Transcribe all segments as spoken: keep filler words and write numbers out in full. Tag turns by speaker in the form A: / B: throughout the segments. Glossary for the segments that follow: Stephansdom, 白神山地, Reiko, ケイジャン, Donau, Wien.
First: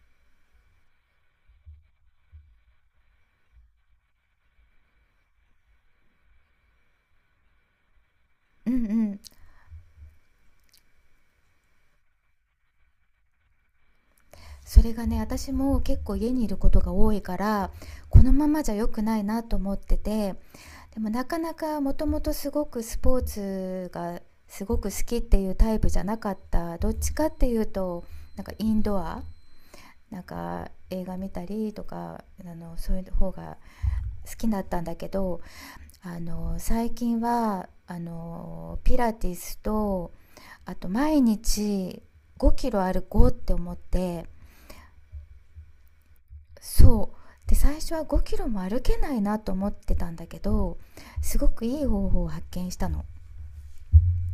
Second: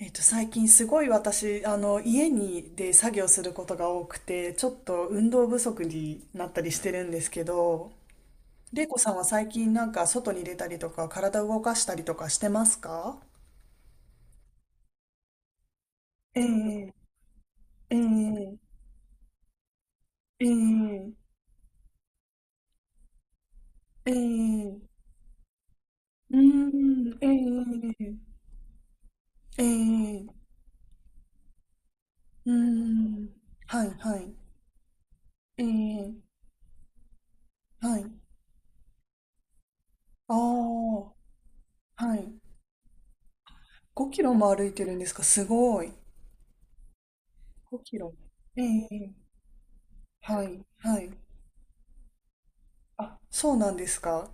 A: えっと、最近すごい私、あの、家にで作業することが多くて、ちょっと運動不足になったりしてるんですけど、
B: うんう
A: 玲子さん
B: ん。
A: は最近なんか外に出たりとか、体動かしたりとかしてますか？
B: それがね、私も結構家
A: え
B: にいることが
A: え、
B: 多いから、
A: え
B: このま
A: え、
B: まじゃ良くないなと思ってて、
A: え
B: でも
A: え、
B: なかなかもともとすごくスポーツ
A: え
B: がすご
A: え、
B: く好きっていうタイプじゃなか
A: うー
B: った。どっち
A: ん、え
B: かっていう
A: え、
B: と、なんかインドア、
A: え
B: なん
A: え、
B: か映画見たりとか
A: うー
B: あのそういう
A: ん、
B: 方が
A: はい、はい、
B: 好きだったんだけど、
A: ええ、
B: あの最近は
A: は
B: あ
A: い、
B: のピラティスと、
A: あ
B: あと
A: あ、
B: 毎日
A: はい。
B: ごキロ歩こうって思っ
A: 5キ
B: て。
A: ロも歩いてるんですか？すごい。
B: そう。で、最
A: 5
B: 初
A: キ
B: は
A: ロ。
B: ごキロも
A: え
B: 歩けな
A: え、
B: いなと思ってたんだけ
A: はい、
B: ど、
A: はい。
B: すごくいい方法を発見したの。
A: あ、そうなんですか。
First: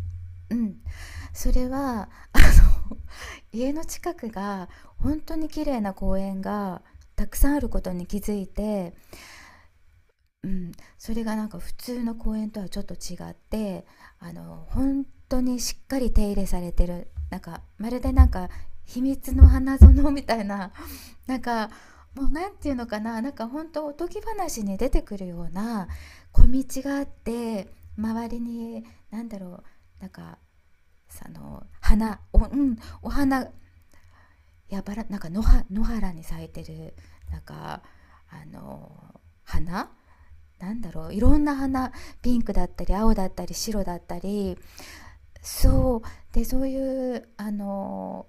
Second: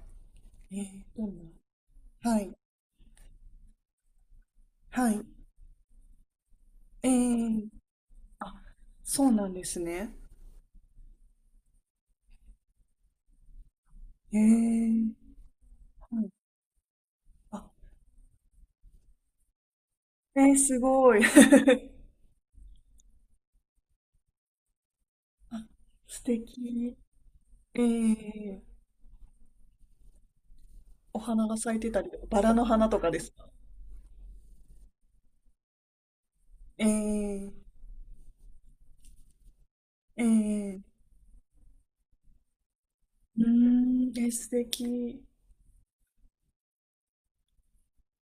B: う
A: え
B: ん、
A: ー、どん
B: それは、
A: な。
B: あ
A: はい、
B: の 家の近くが
A: は
B: 本
A: い。
B: 当に綺麗な公園が
A: え
B: たくさんある
A: ー、
B: ことに気づい
A: あ、
B: て、
A: そうなんですね。
B: うん、それがなんか普通の公園とはちょっと違って、あ
A: え
B: の、本
A: ー、
B: 当にしっかり
A: は
B: 手
A: い。
B: 入れされてる、なんか
A: あ、
B: まるでなんか秘密の花園みた
A: え
B: い
A: ー、
B: な。
A: すごい。
B: なんか、もうなんていうのかな、なんかほんとおとぎ話に出てくるよう
A: あ、
B: な
A: 素
B: 小道
A: 敵。
B: があって、
A: え
B: 周り
A: ー、
B: に、なんだろう、なんか、
A: お
B: そ
A: 花が
B: の、
A: 咲いてたり、
B: 花、お、
A: バラ
B: う
A: の
B: ん、
A: 花とか
B: お
A: ですか？
B: 花、やばら、なんか野は野原に咲いて
A: え
B: る、なん
A: ー、
B: か、あの、花
A: え
B: な
A: ー、
B: んだろう、いろんな花、ピンクだったり青だっ
A: うー
B: たり白だっ
A: ん、
B: た
A: えー、素
B: り。
A: 敵。
B: そうでそういう、あの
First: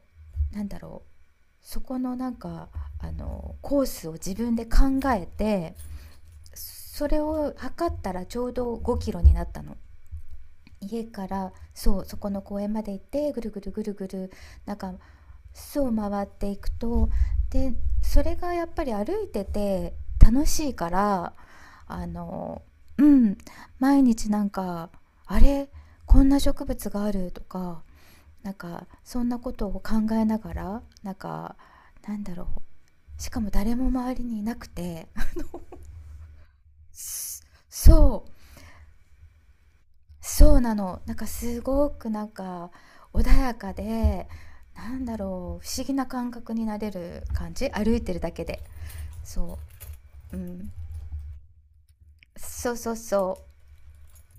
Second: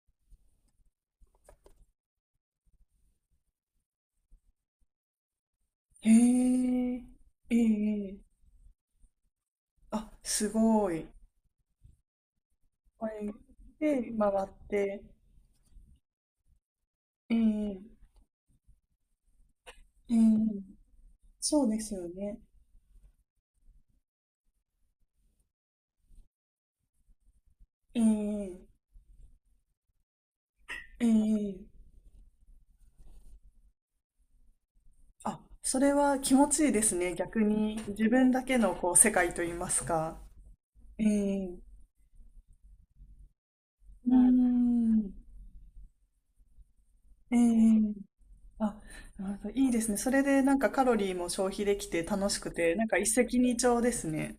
B: なんだろう、そこの、なんかあのコースを自分で考えて、
A: へえー、
B: それを
A: え
B: 測った
A: ー、
B: らちょうどごキロになったの。
A: あ、すご
B: 家
A: い。
B: から、そう、そこの公園まで行っ
A: はい。
B: てぐるぐるぐるぐ
A: で、回
B: る、
A: っ
B: なんか
A: て、
B: 巣を回っていくと、
A: え
B: で、
A: え、
B: それがやっぱり歩いてて
A: ええ。
B: 楽しいから、
A: そうです
B: あ
A: よね。
B: のうん、毎日なんか、あれ、こんな植物があるとか、
A: え
B: なん
A: え
B: かそんなことを考えながら、
A: え
B: なんか、
A: え。
B: なんだろう、しかも誰も周りにいなくて
A: あ、それは気持ちいいですね。逆 に自
B: そう、
A: 分だけのこう世界といいますか。
B: そうなの、
A: え
B: なんか
A: え、
B: すごくなんか穏やか
A: うい。
B: で、なん
A: ん。
B: だろう、不思議な感覚になれる
A: え
B: 感じ、
A: え、
B: 歩いてるだけで。
A: あ、なるほど。
B: そ
A: いいですね。それ
B: う、う
A: でなんか
B: ん、
A: カロリーも消費できて楽しく
B: そ
A: て、
B: う
A: なん
B: そう
A: か一石
B: そ
A: 二鳥ですね。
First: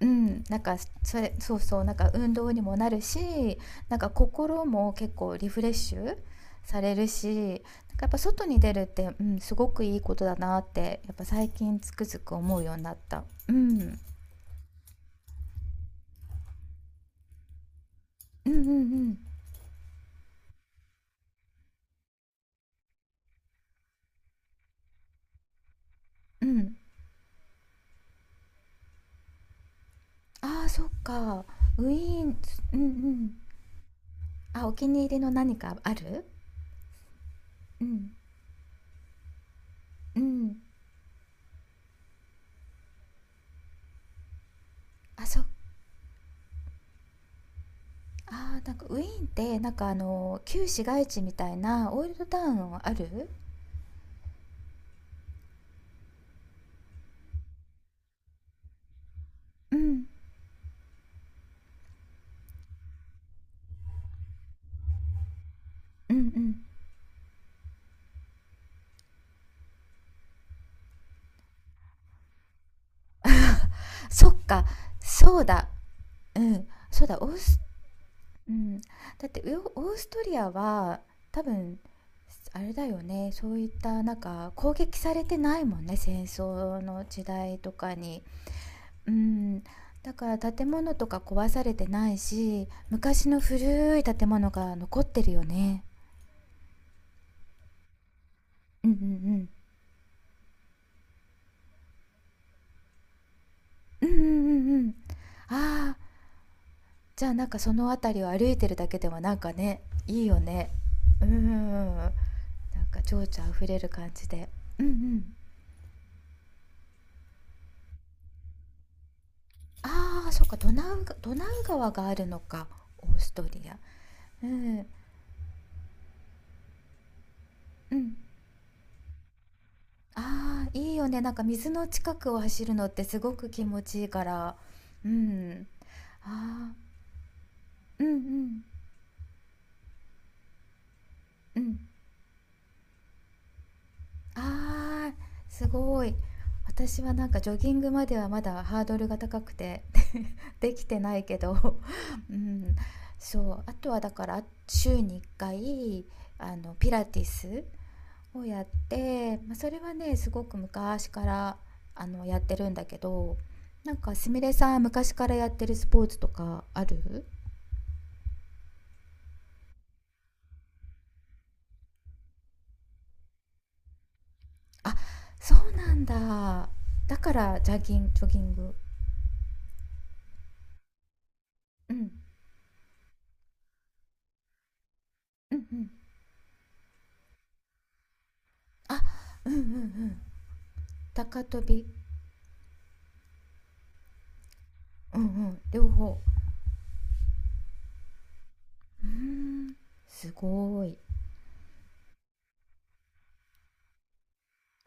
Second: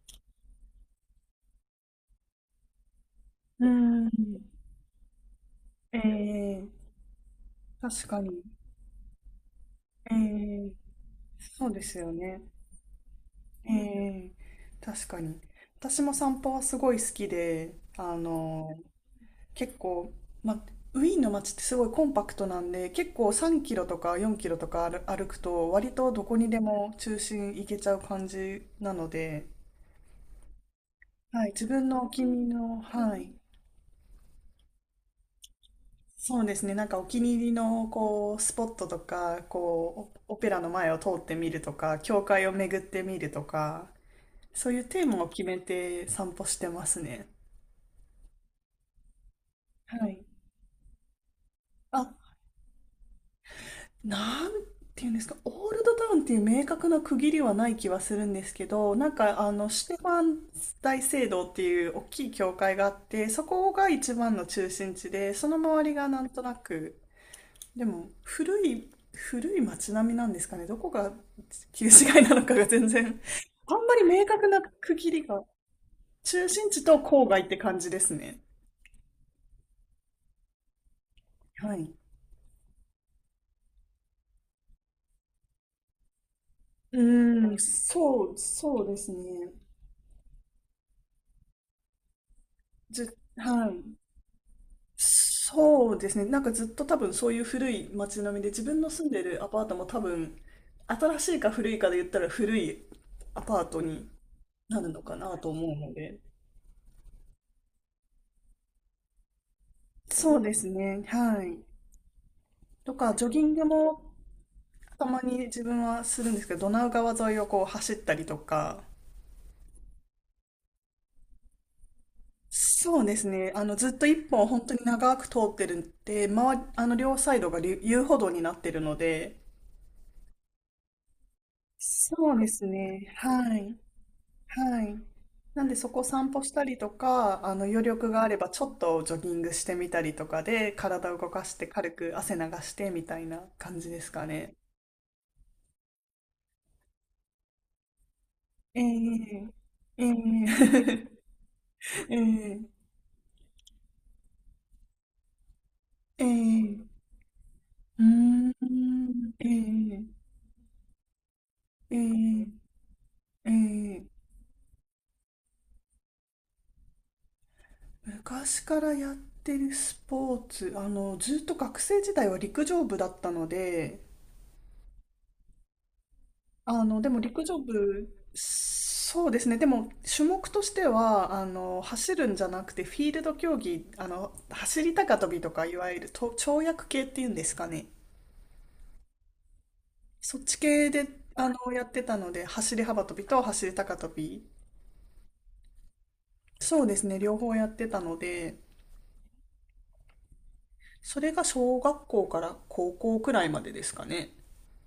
B: う、うん、なんか、それ、そうそう、なんか運動にもなるし、
A: う
B: なんか
A: ん。
B: 心も結構リフレッシ
A: え
B: ュ
A: え、
B: されるし、なんかや
A: 確
B: っぱ
A: かに。
B: 外に出るって、うん、すごくいい
A: え
B: ことだなっ
A: え、
B: てやっぱ最
A: そう
B: 近
A: で
B: つ
A: す
B: く
A: よ
B: づく
A: ね。
B: 思うようになった。う
A: え
B: ん
A: え、確かに。私も散歩はすごい好きで、あ
B: うんう
A: の、
B: ん
A: 結構、まあ、ウィーンの街ってすごいコンパクトなんで、結構さんキロとかよんキロとか歩歩くと、割とどこ
B: うん。
A: に
B: う
A: で
B: ん。
A: も中心行けちゃう感じなので、
B: ああ、そっ
A: は
B: か。
A: い、自分
B: ウィ
A: のお気
B: ー
A: に
B: ン、
A: 入り
B: う
A: の、
B: んう
A: はい、
B: ん。あ、お気に入りの何かある？
A: そうですね、なんかお気に入り
B: う
A: の
B: ん。
A: こうスポットとか、こう
B: う
A: オオペ
B: ん。
A: ラの前を通ってみるとか、教会を巡ってみるとか、そういうテーマ
B: あ、
A: を
B: そ
A: 決めて散歩してますね。
B: あーなんかウィーンって、なんかあ
A: はい。
B: の、旧市街地みたいなオー
A: あ、
B: ルドタウンある？
A: なんていうんですか、オールドタウンっていう明確な区切りはない気はするんですけど、なんかあの
B: う
A: シュテフ
B: ん。
A: ァン大聖堂っていう大きい教会があって、そこが一番の中心地で、その周りが
B: うんう
A: なんとな
B: ん。
A: く、でも古い、古い街並みなんですかね、どこが旧市街なのかが全然 あんまり明
B: そっ
A: 確な
B: か、
A: 区切り
B: そ
A: が、
B: うだ。う
A: 中
B: ん。
A: 心地と
B: そうだ、
A: 郊
B: オー
A: 外って
B: ス
A: 感じですね。
B: うん。だってウオーストリアは多
A: は
B: 分、
A: い。
B: あれだよね、そういったなんか攻撃されてないもんね、戦争
A: う
B: の時
A: ーん、
B: 代とかに。
A: そう、そうで
B: う
A: すね。
B: ん、だから建物とか壊されてないし、
A: じ、
B: 昔の
A: はい。
B: 古い建物が残ってるよね。
A: そうですね。なんかずっと多分そういう古い街並みで、自分の
B: うんう
A: 住んでるア
B: ん
A: パートも多分、新しいか古いかで言ったら古いアパート
B: う
A: に
B: ん。うんうんう
A: な
B: んう
A: る
B: ん。
A: のかなと思うの
B: ああ、
A: で。
B: じゃあなんかその辺りを歩いてるだけでもなんかね、いい
A: そ
B: よ
A: うです
B: ね。
A: ね。
B: うんう
A: は
B: ん
A: い。
B: うん。なん
A: と
B: か
A: か、
B: 情緒
A: ジョギ
B: あ
A: ング
B: ふれる
A: も
B: 感じで。うんう
A: たま
B: ん。
A: に自分はするんですけど、ドナウ川沿いをこう走ったりとか、
B: ああ、そっか、ドナウが、ドナウ川があるのか、
A: そう
B: オ
A: で
B: ー
A: す
B: スト
A: ね。
B: リ
A: あの、
B: ア。
A: ずっと一本
B: う
A: 本当に
B: ん、
A: 長く通ってるんで、まあの、両サイドがり
B: う
A: 遊
B: ん。
A: 歩道になってるので、
B: ああ、いいよね。なんか水の近く
A: そう
B: を
A: です
B: 走るのって
A: ね。
B: すごく
A: は
B: 気
A: い。
B: 持ちいいから。
A: はい。
B: う
A: な
B: ん。
A: んでそこ散歩した
B: ああ、
A: りとか、あの余
B: うん
A: 力
B: う
A: があれば
B: ん、
A: ちょっとジョギングしてみたりとかで、体を動かし
B: う
A: て
B: ん。
A: 軽く汗流してみたいな感じですかね。
B: ああ、すごい。私はなんかジョギングまではまだ
A: え
B: ハードルが高
A: え
B: くて
A: え
B: できて
A: え
B: ないけど。 う
A: え
B: ん、
A: え
B: そう、あとはだから週にいっかい、
A: え
B: あの
A: え、
B: ピラティス
A: うー
B: を
A: ん、
B: やって、まあ、それは
A: え
B: ね、
A: え
B: すごく昔からあのやっ
A: え
B: てるんだけど、
A: ええ
B: なんか
A: え、
B: すみれさん昔からやってるスポーツとかある？
A: 昔からやってるスポーツ、あの、ずっと学生時代は陸上部だったので、
B: あ、そうなんだ。
A: あの、で
B: だ
A: も
B: か
A: 陸上
B: らジャギ
A: 部、
B: ン、ジョギング。
A: そうですね。でも種目としては、あの、
B: うん。
A: 走るんじゃなくてフィールド競技、あの、走り高跳びと
B: うん
A: か、い
B: う
A: わ
B: ん。
A: ゆると跳躍系っていうんですかね。
B: あ、うんうんうん。
A: そっち系で、
B: 高
A: あ
B: 跳
A: の、や
B: び、
A: ってたので、走り幅跳びと走り高跳び。
B: うんうん、両方。
A: そうですね。両方やってたので、
B: うーん、すごーい。
A: それが小学校から高校くらいまでですかね。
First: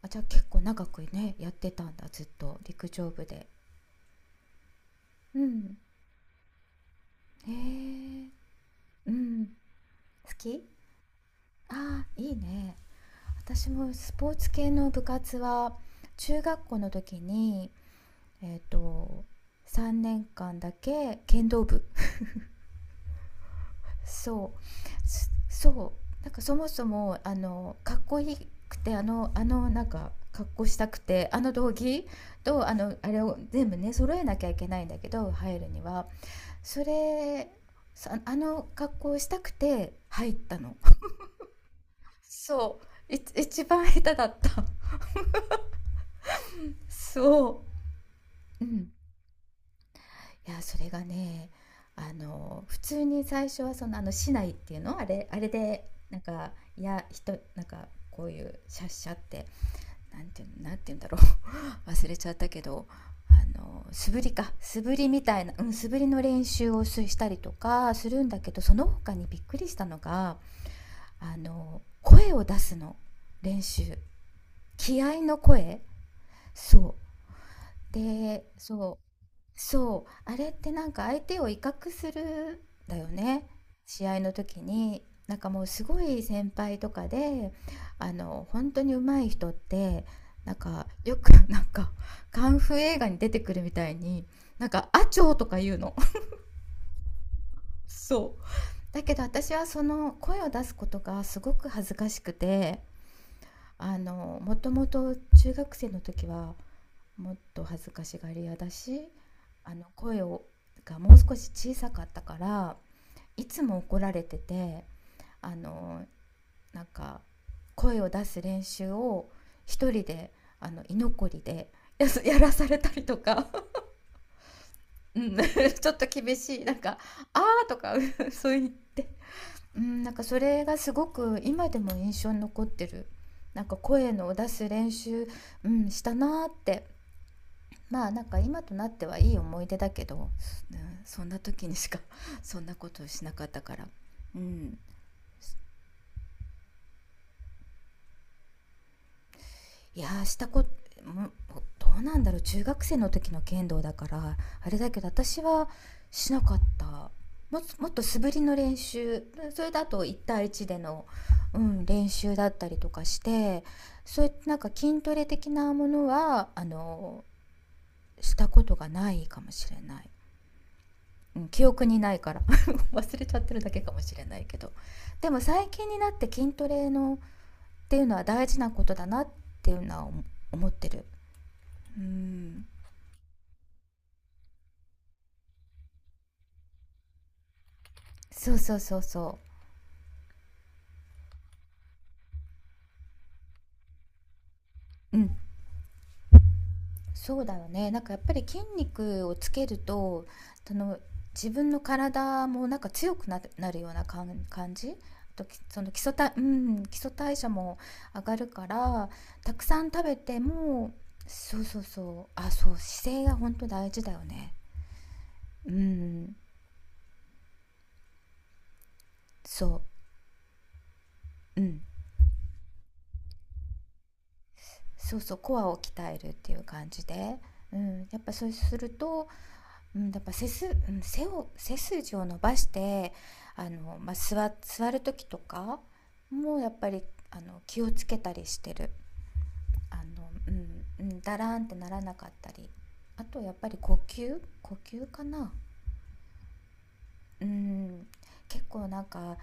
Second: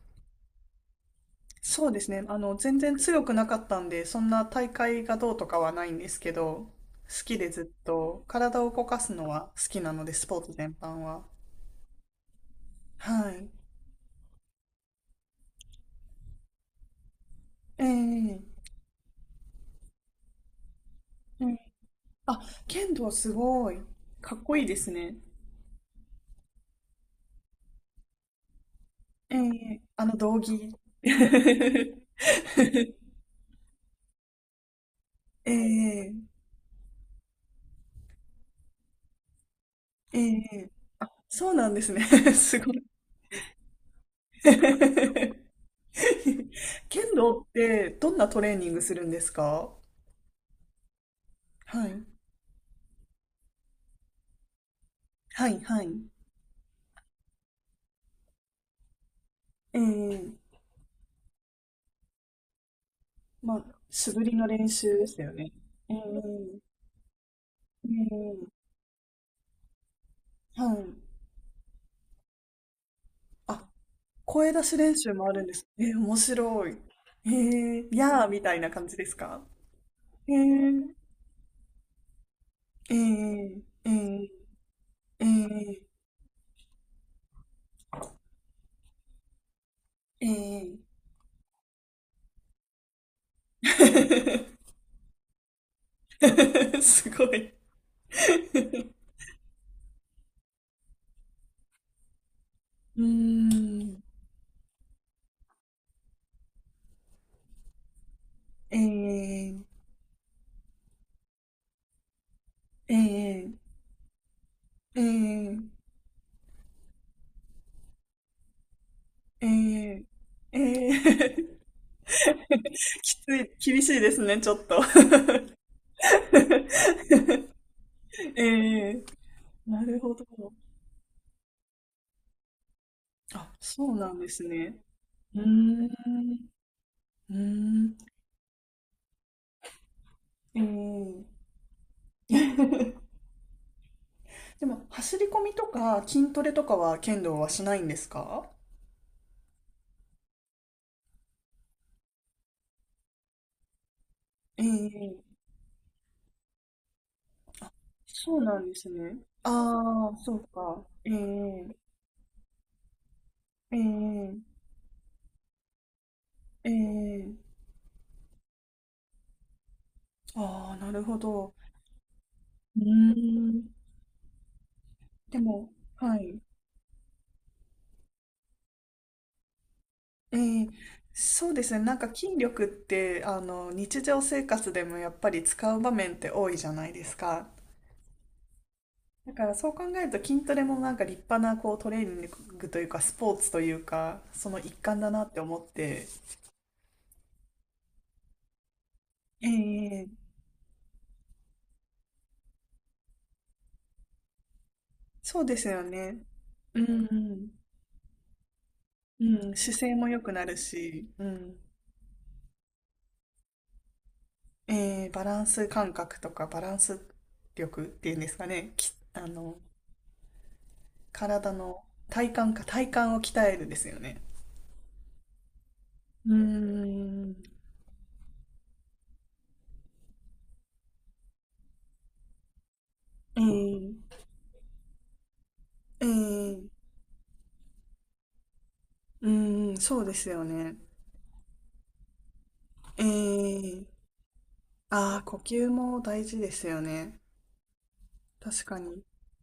B: あ、じゃあ結構長くね、やってた
A: そう
B: ん
A: で
B: だ、
A: す
B: ず
A: ね。
B: っ
A: あの、
B: と
A: 全
B: 陸
A: 然
B: 上
A: 強
B: 部
A: くな
B: で。
A: かったんで、そんな大会がどう
B: う
A: とかは
B: ん。
A: ないんですけど、好きで
B: へ
A: ずっと
B: え、
A: 体を動か
B: う
A: すの
B: ん。
A: は好きなので、ス
B: 好
A: ポーツ
B: き？
A: 全般は。
B: あー、いいね。
A: はい。
B: 私もスポーツ系の部活は中学校の時に、
A: ええ
B: えっと、さんねんかんだけ
A: え
B: 剣道
A: え、
B: 部。
A: あ、剣道すごい。かっ
B: そ
A: こいいです
B: う
A: ね。
B: すそう、なんかそもそもあのかっこいいくて、あの
A: え
B: あの
A: え、
B: なん
A: あ
B: か
A: の、道
B: 格好
A: 着。
B: したくて、あの道 着と、あのあれを全部ね揃えなきゃいけないんだけど
A: え
B: 入るには。
A: え
B: それさ、あの格好をしたくて
A: え
B: 入った
A: え、
B: の。
A: そうなんですね。すご
B: そ
A: い。
B: うい一番下手だった。
A: 剣道っ
B: そ
A: てどんなトレー
B: う、
A: ニ
B: う
A: ング
B: ん、
A: するんですか？
B: いやそれがね、
A: はい。
B: あの普通に最初はその、あの市内っていうのあれ、あ
A: は
B: れ
A: い、は
B: で
A: い。
B: なんか、いや、人なんかこういうシャッシャって、
A: え
B: なんてい
A: え、
B: うなんていうんだろう 忘れちゃったけど、
A: ま
B: あ
A: あ、
B: の
A: 素
B: 素振
A: 振
B: り
A: りの
B: か
A: 練
B: 素振
A: 習で
B: り
A: した
B: み
A: よ
B: たい
A: ね。
B: な、うん、素
A: え
B: 振りの練
A: え、
B: 習をしたりと
A: え
B: かするんだけど、
A: え、
B: その他にびっくりしたのが、
A: はい。
B: あの声を出すの練
A: あ、
B: 習、
A: 声出し練
B: 気
A: 習
B: 合
A: もあ
B: の
A: るんです。
B: 声。
A: ええ、面白い。
B: そう
A: ええ、やーみ
B: で、
A: たいな感じ
B: そ
A: ですか？
B: うそう、
A: え
B: あ
A: え、
B: れってなんか相手を威嚇するん
A: え
B: だよね。
A: え、え
B: 試合
A: え、
B: の時に、
A: え
B: なんかもう
A: え、
B: すごい先輩とかで、あの、本当に上手い人って、なん
A: え
B: かよく なんかカンフー映画に出てくるみたいに、なんか「アチョー」とか言うの。
A: え。すごい。
B: そう。だけど私はその声を出すことがすごく恥ずかしくて、
A: うー
B: あ
A: ん、
B: の、もともと中学生の時はもっと恥ずかしがり屋だ
A: え
B: し、
A: え、
B: あの声をがもう少し小さかったから、
A: え
B: い
A: え、
B: つも怒られてて、
A: え
B: あ
A: え、
B: のなんか声を出す練習を
A: え
B: 一人
A: え、
B: で、
A: え
B: あの居残
A: え。
B: りで、や やらさ れたり
A: き
B: と
A: つ
B: か。
A: い、厳しいですね、ちょっと。
B: うん、ちょっと厳しい、 なんか「あー」とか
A: え
B: そう言っ
A: え、
B: て、う
A: なる
B: ん、な
A: ほ
B: んか
A: ど。
B: それがすごく今でも印象に残ってる。
A: あ、
B: なんか
A: そうな
B: 声
A: んで
B: の
A: す
B: 出す
A: ね。
B: 練習、
A: うー
B: う
A: ん、
B: ん、したなーって。
A: うーん、
B: まあ、なんか今となってはいい思い出だけど、うん、そ
A: え
B: んな時にしか そんなこ
A: え
B: とをしなかったから。う
A: で
B: ん、
A: も、走り込みとか筋トレとかは剣道はしないんですか？
B: いやー、したことどうなんだろう、中学生の時の剣道だから
A: え
B: あれだけど、
A: え、
B: 私はしなかった。もっともっと素振
A: そ
B: り
A: う
B: の
A: なんで
B: 練
A: すね。
B: 習、それだと
A: あ
B: 一
A: あ、そう
B: 対一で
A: か。
B: の、
A: え
B: う
A: え、
B: ん、練習だったりとかして、
A: え
B: そういっ
A: え、
B: たなんか筋トレ的なものは、あ
A: え
B: の
A: え。
B: したことがないかもしれない。
A: ああ、なるほ
B: うん、
A: ど。
B: 記憶にないから
A: うー
B: 忘れちゃってるだ
A: ん。
B: けかもしれないけど、で
A: で
B: も
A: も、
B: 最近にな
A: は
B: って
A: い。
B: 筋トレのっていうのは大事なことだなっていうのは
A: え
B: 思
A: ー
B: ってる。
A: そうですね。なん
B: う
A: か筋力
B: ん、
A: って、あの、日常生活でもやっぱり使う場面って多いじゃないですか。
B: そうそうそう
A: だ
B: そ
A: からそう考えると筋トレもなんか立派なこうトレーニングというかスポーツというか、その一環だ
B: う、う
A: なっ
B: ん、
A: て思って。
B: そうだよね、なんかやっぱり筋肉をつける
A: ええ、
B: とその自分の体もなんか強くななるような感感じ、あ
A: そう
B: と
A: で
B: き、
A: すよ
B: その基礎
A: ね。
B: 代、う
A: うん、
B: ん、基
A: う
B: 礎代
A: ん、
B: 謝も上がるから、
A: う
B: た
A: ん、
B: く
A: 姿
B: さん
A: 勢
B: 食
A: も
B: べ
A: 良く
B: て
A: なる
B: も、
A: し、うん、
B: そうそうそう、あ、そう、姿勢が本当大事だよね。
A: えー、バランス
B: う
A: 感覚と
B: ん、
A: かバランス力っていうんですかね、き、あの、
B: そ
A: 体
B: う、う
A: の
B: ん、
A: 体幹か、体幹を鍛えるですよね。
B: そうそうコアを鍛える
A: うー
B: っていう感じ
A: ん。
B: で、うん、やっぱそうすると、うん、やっぱ背す、うん、背を背筋を伸ばして、
A: え
B: あ
A: ー、
B: の、まあ、座座る時とか
A: え
B: も
A: ー、
B: やっぱり、あの気をつけたりしてる、
A: うーん、
B: あ
A: そうです
B: の、
A: よ
B: う
A: ね。
B: んうん、だらーんってならなかったり、
A: え
B: あとやっぱり
A: ー、
B: 呼吸呼吸
A: ああ、
B: か
A: 呼
B: な、
A: 吸も大事ですよね。
B: うん、
A: 確
B: 結
A: か
B: 構な
A: に。
B: んか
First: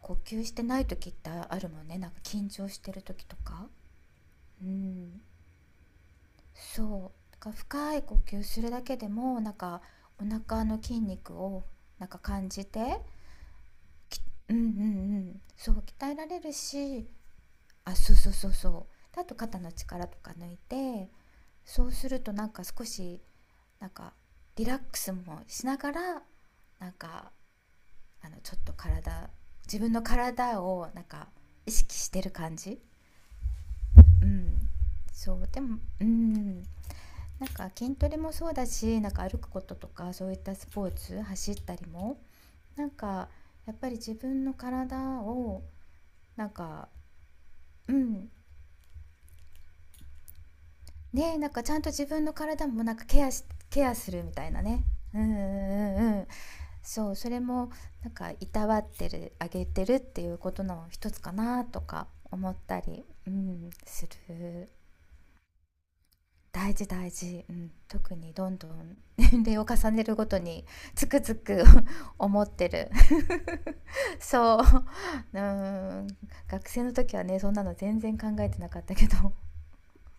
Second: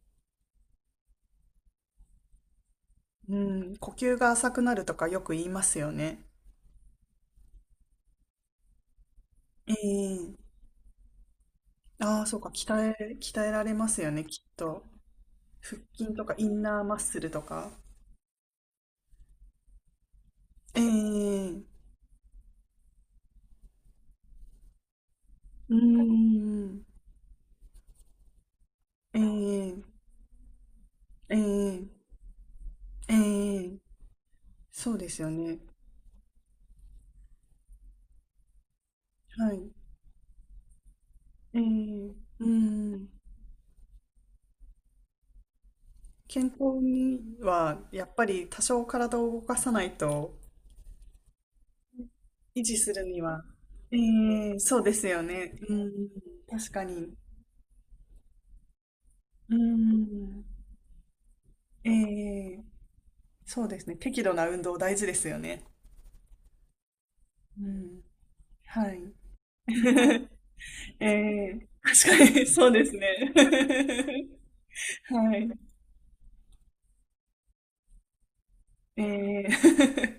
B: 呼吸してない時ってあるもんね、なんか緊張してる時
A: う
B: とか。
A: ん、呼吸が浅く
B: う
A: なるとかよ
B: ん、
A: く言いますよね。
B: そう、なんか深い呼吸するだけでも、なん
A: え
B: かお
A: ー、
B: 腹の筋肉をなんか
A: ああ、そうか、
B: 感じ
A: 鍛
B: て、
A: え、鍛えられますよ
B: き、
A: ね、きっ
B: うんうんう
A: と。
B: ん、そ
A: 腹
B: う、鍛
A: 筋
B: え
A: と
B: ら
A: か
B: れ
A: イ
B: る
A: ンナーマッ
B: し、
A: スルとか。
B: あ、そうそうそうそう。で、あと肩の力とか抜い
A: え
B: て、
A: ー、
B: そうするとなんか少し、なんかリラックスもし
A: うー
B: ながら、
A: ん、
B: なんか、あの、ちょっと
A: え
B: 体、自
A: ー、
B: 分の体をなんか
A: え
B: 意
A: ー、
B: 識してる感じ。
A: えー、
B: うん。
A: そうですよ
B: そう、
A: ね。
B: でも、うん。なんか筋トレもそうだし、なんか歩く
A: は
B: こ
A: い。
B: ととかそういったスポーツ、走っ
A: え
B: たり
A: ー、
B: も、
A: う
B: なん
A: ーん。
B: かやっぱり自分の体を、な
A: 健
B: ん
A: 康
B: か、
A: には
B: う
A: やっぱ
B: ん、
A: り多少体を動かさないと
B: ねえ、なんかちゃんと自分の
A: 維
B: 体
A: 持
B: も
A: す
B: なん
A: る
B: か
A: に
B: ケア
A: は、
B: しケア
A: え
B: するみたい
A: え、
B: な
A: そう
B: ね。
A: です
B: う
A: よ
B: んうんう
A: ね。うん、
B: んうん、
A: 確か
B: そ
A: に。
B: う、それもなんかいたわってるあ
A: う
B: げてるっていう
A: ん、
B: ことの一つかなと
A: え
B: か思っ
A: え、
B: たり、う
A: そう
B: ん、
A: ですね。
B: す
A: 適度な運
B: る。
A: 動大事ですよね。
B: 大事大事、う
A: う
B: ん、
A: ん、
B: 特にどんど
A: は
B: ん
A: い。
B: 年齢を重ねるご とに、つ
A: え
B: くづく
A: え、確 か
B: 思
A: に
B: っ
A: そ
B: て
A: うで
B: る
A: すね。
B: そう、
A: は
B: う
A: い。
B: ん、学生の時はね、そんなの全然考えてなかったけど。
A: ええ